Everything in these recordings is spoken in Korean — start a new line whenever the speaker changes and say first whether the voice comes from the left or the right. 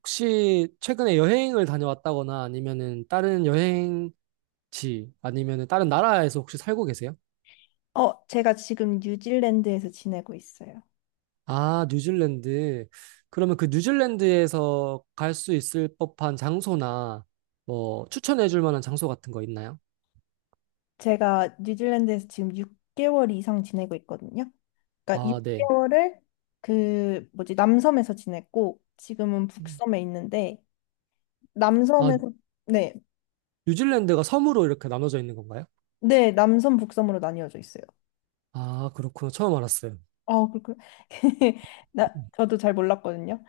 right: 혹시 최근에 여행을 다녀왔다거나 아니면은 다른 여행지 아니면은 다른 나라에서 혹시 살고 계세요?
left: 제가 지금 뉴질랜드에서 지내고 있어요.
right: 아, 뉴질랜드. 그러면 그 뉴질랜드에서 갈 수 있을 법한 장소나 뭐 추천해 줄 만한 장소 같은 거 있나요?
left: 제가 뉴질랜드에서 지금 6개월 이상 지내고 있거든요. 그러니까
right: 아, 네.
left: 6개월을 그 뭐지 남섬에서 지냈고 지금은
right: 음.
left: 북섬에 있는데
right: 아,
left: 남섬에서 네,
right: 뉴질랜드가 섬으로 이렇게 나눠져 있는 건가요?
left: 네, 남섬 북섬으로 나뉘어져 있어요.
right: 아, 그렇구나. 처음 알았어요.
left: 그렇군.
right: 음,
left: 저도 잘 몰랐거든요.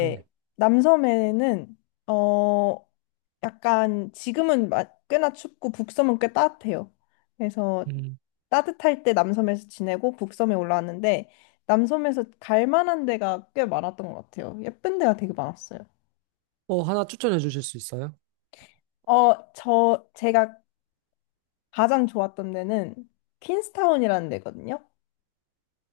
right: 네.
left: 남섬에는, 어, 약간 지금은 꽤나 춥고 북섬은 꽤 따뜻해요. 그래서
right: 음.
left: 따뜻할 때 남섬에서 지내고 북섬에 올라왔는데 남섬에서 갈 만한 데가 꽤 많았던 것 같아요. 예쁜 데가 되게 많았어요.
right: 어, 하나 추천해 주실 수 있어요?
left: 제가 가장 좋았던 데는 퀸스타운이라는 데거든요.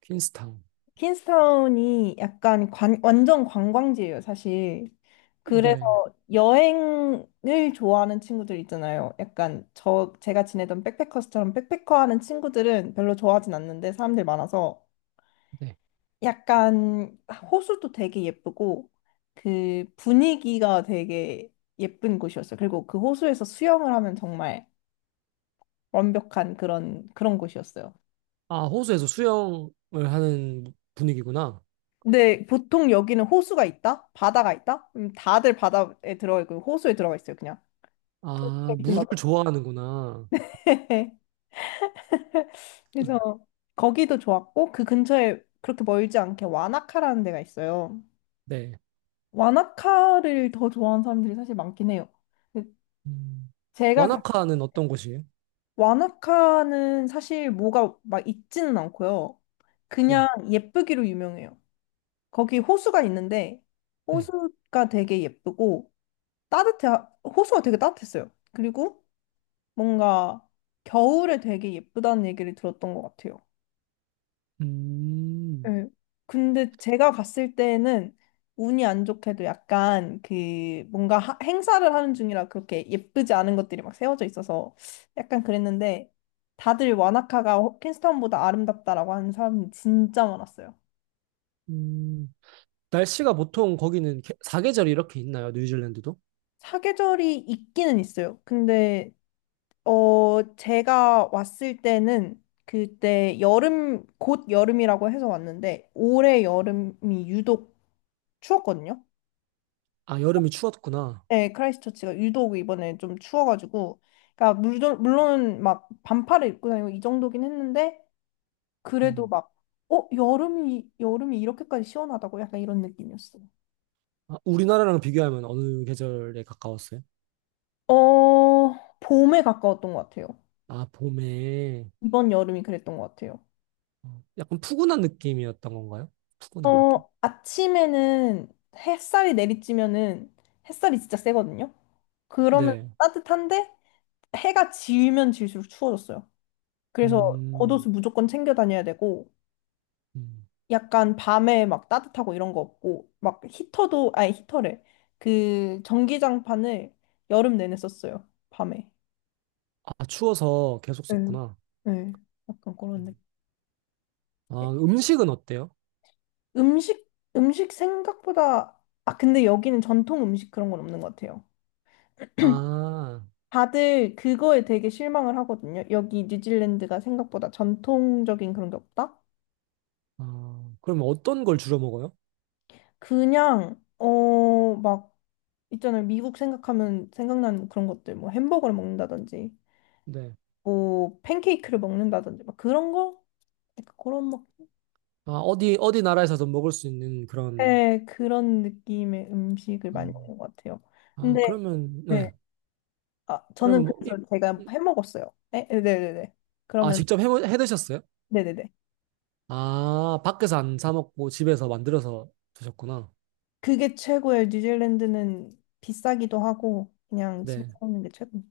right: 퀸스타운.
left: 킨스타운이 약간 완전 관광지예요, 사실. 그래서
right: 네.
left: 여행을 좋아하는 친구들 있잖아요. 약간 제가 지내던 백패커스처럼 백패커 하는 친구들은 별로 좋아하진 않는데 사람들 많아서
right: 네.
left: 약간 호수도 되게 예쁘고 그 분위기가 되게 예쁜 곳이었어요. 그리고 그 호수에서 수영을 하면 정말 완벽한 그런 곳이었어요.
right: 아, 호수에서 수영을 하는 분위기구나.
left: 근데 보통 여기는 호수가 있다? 바다가 있다? 다들 바다에 들어가 있고 호수에 들어가 있어요, 그냥.
right: 아,
left: 도시에 있든
right: 물을
left: 어떤.
right: 좋아하는구나.
left: 그래서 거기도 좋았고 그 근처에 그렇게 멀지 않게 와나카라는 데가 있어요.
right: 네.
left: 와나카를 더 좋아하는 사람들이 사실 많긴 해요. 근데
right: 음.
left: 제가 가-
right: 와나카는 어떤 곳이에요?
left: 와나카는 사실 뭐가 막 있지는 않고요.
right: 네.
left: 그냥 예쁘기로 유명해요. 거기 호수가 있는데
right: 네.
left: 호수가 되게 예쁘고 따뜻해 호수가 되게 따뜻했어요. 그리고 뭔가 겨울에 되게 예쁘다는 얘기를 들었던 것 같아요.
right: 음.
left: 네. 근데 제가 갔을 때는 운이 안 좋게도 약간 그 뭔가 행사를 하는 중이라 그렇게 예쁘지 않은 것들이 막 세워져 있어서 약간 그랬는데 다들 와나카가 킨스타운보다 아름답다라고 하는 사람이 진짜 많았어요.
right: 음. 날씨가 보통 거기는 개- 사계절이 이렇게 있나요? 뉴질랜드도?
left: 사계절이 있기는 있어요. 근데 제가 왔을 때는 그때 곧 여름이라고 해서 왔는데 올해 여름이 유독 추웠거든요.
right: 아, 여름이 추웠구나.
left: 네, 크라이스트처치가 유독 이번에 좀 추워가지고, 그러니까 물론 막 반팔을 입고 다니고 이 정도긴 했는데 그래도
right: 음.
left: 막 여름이 이렇게까지 시원하다고 약간 이런 느낌이었어요.
right: 아, 우리나라랑 비교하면 어느 계절에 가까웠어요?
left: 어, 봄에 가까웠던 것 같아요.
right: 아, 봄에.
left: 이번 여름이 그랬던 것 같아요.
right: 어, 약간 푸근한 느낌이었던 건가요? 푸근한 느낌?
left: 아침에는 햇살이 내리쬐면은 햇살이 진짜 세거든요. 그러면
right: 네.
left: 따뜻한데 해가 지면 질수록 추워졌어요. 그래서
right: 음.
left: 겉옷을 무조건 챙겨 다녀야 되고
right: 음.
left: 약간 밤에 막 따뜻하고 이런 거 없고 막 히터도 아니 히터래. 그 전기장판을 여름 내내 썼어요. 밤에.
right: 아, 추워서 계속
left: 네.
right: 썼구나.
left: 네. 약간 그런 느낌. 예,
right: 아, 음식은 어때요?
left: 음식 음식 생각보다 아 근데 여기는 전통 음식 그런 건 없는 것 같아요.
right: 아.
left: 다들 그거에 되게 실망을 하거든요. 여기 뉴질랜드가 생각보다 전통적인 그런 게 없다?
right: 아, 그럼 어떤 걸 주로 먹어요?
left: 그냥, 막, 있잖아요. 미국 생각하면 생각나는 그런 것들, 뭐 햄버거를 먹는다든지,
right: 네.
left: 뭐 팬케이크를 먹는다든지, 막 그런 거? 약간 그런 막,
right: 아, 어디, 어디 나라에서도 먹을 수 있는 그런,
left: 네, 그런 느낌의 음식을 많이
right: 음,
left: 먹는 것 같아요.
right: 아,
left: 근데,
right: 그러면,
left: 네.
right: 네.
left: 아, 저는
right: 그러면 뭐, 이-
left: 그래서 제가
right: 이-
left: 해 먹었어요. 네? 네네네.
right: 아,
left: 그러면,
right: 직접 해, 해 드셨어요?
left: 네네네.
right: 아, 밖에서 안 사 먹고 집에서 만들어서 드셨구나.
left: 그게 최고예요. 뉴질랜드는 비싸기도 하고 그냥 집에서
right: 네.
left: 먹는 게 최고.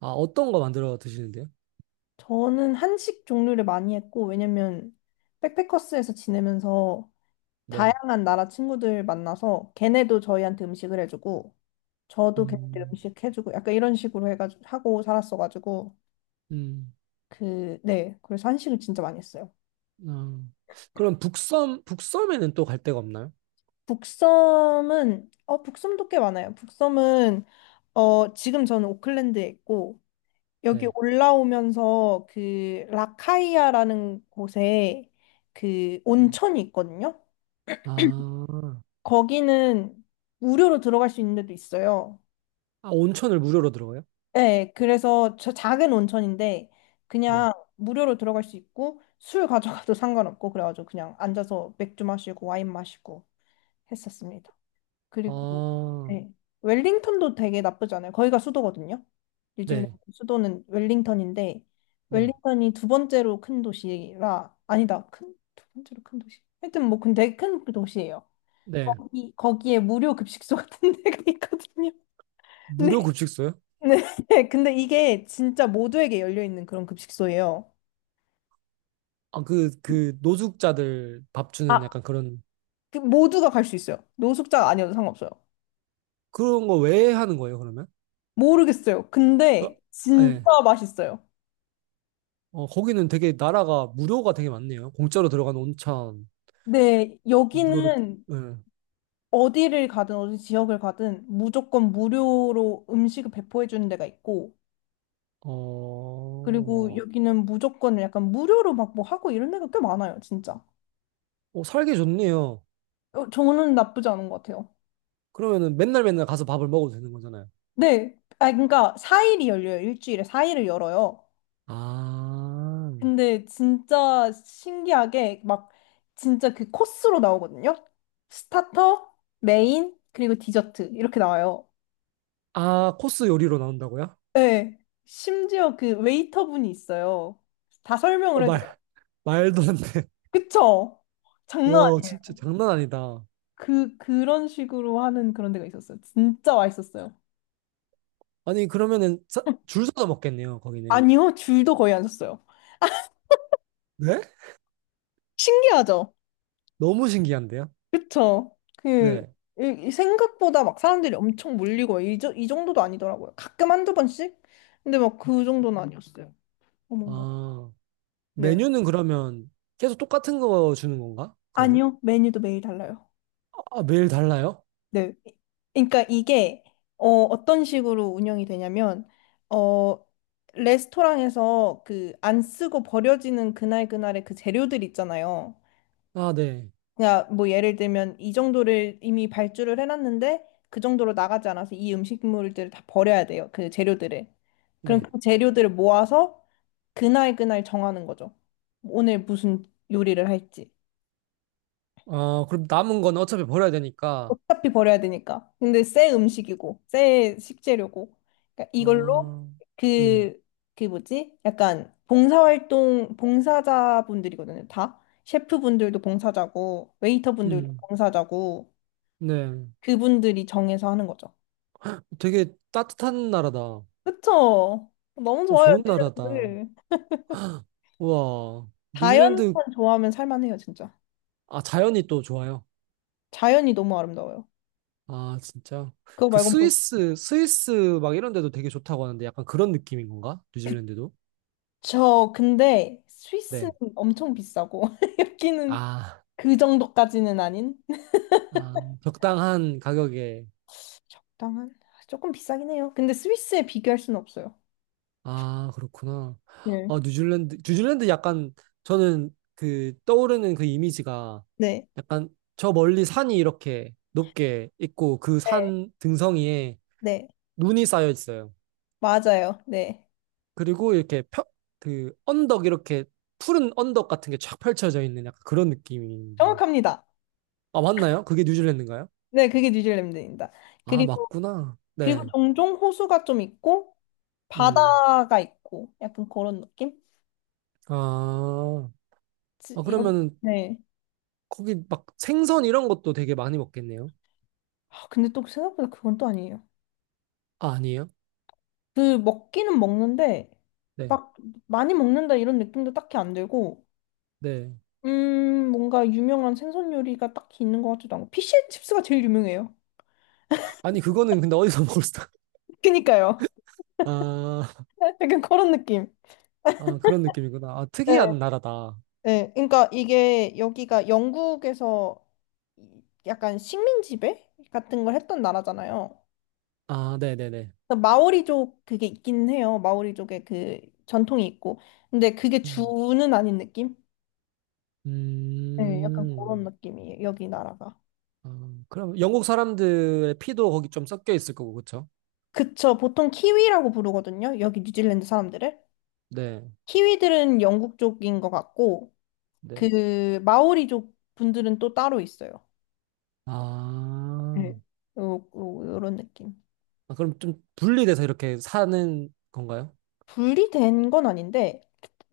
right: 아, 어떤 거 만들어 드시는데요?
left: 저는 한식 종류를 많이 했고 왜냐면 백패커스에서 지내면서
right: 네.
left: 다양한 나라 친구들 만나서 걔네도 저희한테 음식을 해주고 저도 걔네들
right: 음,
left: 음식 해주고 약간 이런 식으로 해가지고 하고 살았어가지고
right: 음,
left: 그 네 그래서 한식을 진짜 많이 했어요.
right: 아. 그럼 북섬, 북섬에는 또 갈 데가 없나요?
left: 북섬은 북섬도 꽤 많아요. 북섬은 지금 저는 오클랜드에 있고 여기
right: 네.
left: 올라오면서 그 라카이아라는 곳에 그
right: 음.
left: 온천이 있거든요.
right: 아,
left: 거기는 무료로 들어갈 수 있는 데도 있어요.
right: 아, 온천을 무료로 들어가요?
left: 네, 그래서 저 작은 온천인데
right: 네.
left: 그냥 무료로 들어갈 수 있고 술 가져가도 상관없고 그래가지고 그냥 앉아서 맥주 마시고 와인 마시고 했었습니다. 그리고
right: 아,
left: 네. 웰링턴도 되게 나쁘지 않아요. 거기가 수도거든요. 뉴질랜드
right: 네.
left: 수도는 웰링턴인데
right: 네.
left: 웰링턴이 두 번째로 큰 도시라 아니다. 큰 두 번째로 큰 도시. 하여튼 뭐 근데 큰 그 도시예요.
right: 네.
left: 거기에 무료 급식소 같은 데가 있거든요.
right: 무료
left: 네.
right: 급식소요?
left: 네. 근데 이게 진짜 모두에게 열려 있는 그런 급식소예요.
right: 아, 그, 그, 노숙자들 밥 주는
left: 아,
right: 약간 그런,
left: 그 모두가 갈 수 있어요. 노숙자가 아니어도 상관없어요.
right: 그런 거 왜 하는 거예요, 그러면?
left: 모르겠어요.
right: 어,
left: 근데 진짜
right: 예.
left: 맛있어요.
right: 어, 거기는 되게 나라가 무료가 되게 많네요. 공짜로 들어가는 온천,
left: 네,
right: 무료로,
left: 여기는
right: 예.
left: 어디를 가든 어디 지역을 가든 무조건 무료로 음식을 배포해 주는 데가 있고 그리고
right: 어,
left: 여기는 무조건 약간 무료로 막 뭐 하고 이런 데가 꽤 많아요, 진짜.
right: 어, 살기 좋네요.
left: 저는 나쁘지 않은 것 같아요.
right: 그러면은 맨날 맨날 가서 밥을 먹어도 되는 거잖아요.
left: 네. 아, 그러니까 4일이 열려요. 일주일에 4일을 열어요.
right: 아,
left: 근데 진짜 신기하게 막 진짜 그 코스로 나오거든요. 스타터, 메인, 그리고 디저트 이렇게 나와요.
right: 아, 코스 요리로 나온다고요?
left: 네. 심지어 그 웨이터분이 있어요. 다 설명을
right: 어,
left: 해줘요.
right: 말, 말도 안 돼.
left: 그쵸? 장난
right: 와,
left: 아니.
right: 진짜 장난 아니다.
left: 그 그런 식으로 하는 그런 데가 있었어요. 진짜 맛있었어요.
right: 아니, 그러면은 사- 줄 서서 먹겠네요, 거기는.
left: 아니요, 줄도 거의 안 섰어요.
right: 네?
left: 신기하죠?
right: 너무 신기한데요?
left: 그쵸? 그
right: 네.
left: 이 생각보다 막 사람들이 엄청 몰리고 이 정도도 아니더라고요. 가끔 한두 번씩? 근데 막 그 정도는 아니었어요. 어머머.
right: 아,
left: 네.
right: 메뉴는 그러면 계속 똑같은 거 주는 건가? 그러면?
left: 아니요, 메뉴도 매일 달라요.
right: 아, 매일 달라요?
left: 네. 그러니까 이게 어떤 식으로 운영이 되냐면 어, 레스토랑에서 그 안 쓰고 버려지는 그날 그날의 그 재료들 있잖아요.
right: 아, 네.
left: 그냥 뭐 예를 들면 이 정도를 이미 발주를 해놨는데 그 정도로 나가지 않아서 이 음식물들을 다 버려야 돼요. 그 재료들을. 그럼
right: 네.
left: 그 재료들을 모아서 그날 그날 정하는 거죠. 오늘 무슨 요리를 할지.
right: 아, 그럼 남은 건 어차피 버려야 되니까.
left: 어차피 버려야 되니까. 근데 새 음식이고, 새 식재료고. 그러니까 이걸로
right: 아, 음,
left: 그, 그 뭐지? 약간 봉사활동, 봉사자분들이거든요. 다. 셰프분들도 봉사자고, 웨이터분들도
right: 음,
left: 봉사자고,
right: 네.
left: 그분들이 정해서 하는 거죠.
right: 되게 따뜻한 나라다. 어,
left: 그쵸? 너무 좋아요,
right: 좋은 나라다.
left: 릴리아들.
right: 우와. 뉴질랜드,
left: 자연만 좋아하면 살만해요, 진짜.
right: 아, 자연이 또 좋아요.
left: 자연이 너무 아름다워요.
right: 아, 진짜.
left: 그거
right: 그
left: 말고
right: 스위스, 스위스 막 이런 데도 되게 좋다고 하는데 약간 그런 느낌인 건가? 뉴질랜드도?
left: 저 근데 스위스는
right: 네.
left: 엄청 비싸고 여기는
right: 아.
left: 그 정도까지는 아닌
right: 아, 적당한 가격에.
left: 적당한? 조금 비싸긴 해요. 근데 스위스에 비교할 수는 없어요.
right: 아, 그렇구나.
left: 네.
right: 아, 뉴질랜드, 뉴질랜드 약간 저는 그 떠오르는 그 이미지가
left: 네.
right: 약간 저 멀리 산이 이렇게 높게 있고 그
left: 네,
right: 산 등성이에
left: 네,
right: 눈이 쌓여 있어요.
left: 맞아요. 네.
right: 그리고 이렇게 펴, 그 언덕 이렇게 푸른 언덕 같은 게 쫙 펼쳐져 있는 약간 그런 느낌인데.
left: 정확합니다.
right: 아, 맞나요? 그게 뉴질랜드인가요?
left: 네, 그게 뉴질랜드입니다.
right: 아,
left: 그리고,
right: 맞구나.
left: 그리고
right: 네.
left: 종종 호수가 좀 있고,
right: 음.
left: 바다가 있고, 약간 그런 느낌?
right: 아,
left: 지-
right: 아
left: 이런,
right: 그러면 은
left: 네.
right: 거기 막 생선 이런 것도 되게 많이 먹겠네요.
left: 아, 근데 또 생각보다 그건 또 아니에요.
right: 아, 아니에요?
left: 그, 먹기는 먹는데,
right: 네.
left: 막, 많이 먹는다 이런 느낌도 딱히 안 들고,
right: 네.
left: 뭔가 유명한 생선 요리가 딱히 있는 것 같지도 않고, 피쉬앤칩스가 제일 유명해요.
right: 아니, 그거는 근데 어디서 먹을 수,
left: 그니까요.
right: 아,
left: 약간 그런 느낌.
right: 아, 그런 느낌이구나. 아,
left: 네.
right: 특이한 나라다.
left: 네, 그러니까 이게 여기가 영국에서 약간 식민 지배 같은 걸 했던 나라잖아요.
right: 아, 네네네.
left: 그래서 마오리족 그게 있긴 해요. 마오리족의 그 전통이 있고. 근데 그게
right: 음,
left: 주는 아닌 느낌? 네, 약간
right: 음,
left: 그런 느낌이에요. 여기 나라가.
right: 아, 그럼 영국 사람들의 피도 거기 좀 섞여 있을 거고, 그쵸?
left: 그쵸. 보통 키위라고 부르거든요. 여기 뉴질랜드 사람들을.
right: 네,
left: 키위들은 영국 쪽인 것 같고,
right: 네.
left: 그 마오리족 분들은 또 따로 있어요.
right: 아,
left: 네. 요, 요, 요런 느낌.
right: 아, 그럼 좀 분리돼서 이렇게 사는 건가요?
left: 분리된 건 아닌데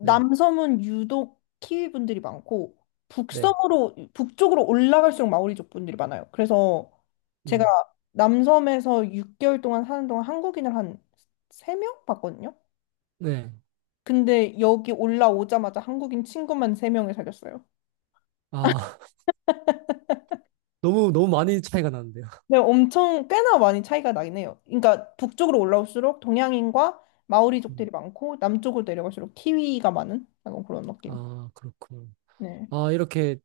right: 네,
left: 유독 키위 분들이 많고
right: 네.
left: 북섬으로 북쪽으로 올라갈수록 마오리족 분들이 많아요. 그래서 제가
right: 음,
left: 남섬에서 6개월 동안 사는 동안 한국인을 한 3명 봤거든요.
right: 네.
left: 근데 여기 올라오자마자 한국인 친구만 3명을 사귀었어요.
right: 아, 너무, 너무 많이 차이가 나는데요.
left: 네, 엄청 꽤나 많이 차이가 나긴 해요. 그러니까 북쪽으로 올라올수록 동양인과
right: 음,
left: 마오리족들이 많고 남쪽으로 내려갈수록 키위가 많은 약간 그런 느낌.
right: 아, 그렇군.
left: 네.
right: 아, 이렇게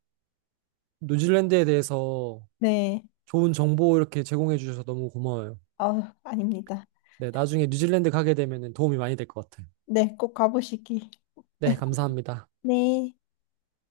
right: 뉴질랜드에 대해서
left: 네.
right: 좋은 정보 이렇게 제공해 주셔서 너무 고마워요.
left: 아, 아닙니다.
right: 네, 나중에 뉴질랜드 가게 되면 도움이 많이 될 것 같아요.
left: 네, 꼭 가보시기.
right: 네, 감사합니다.
left: 네.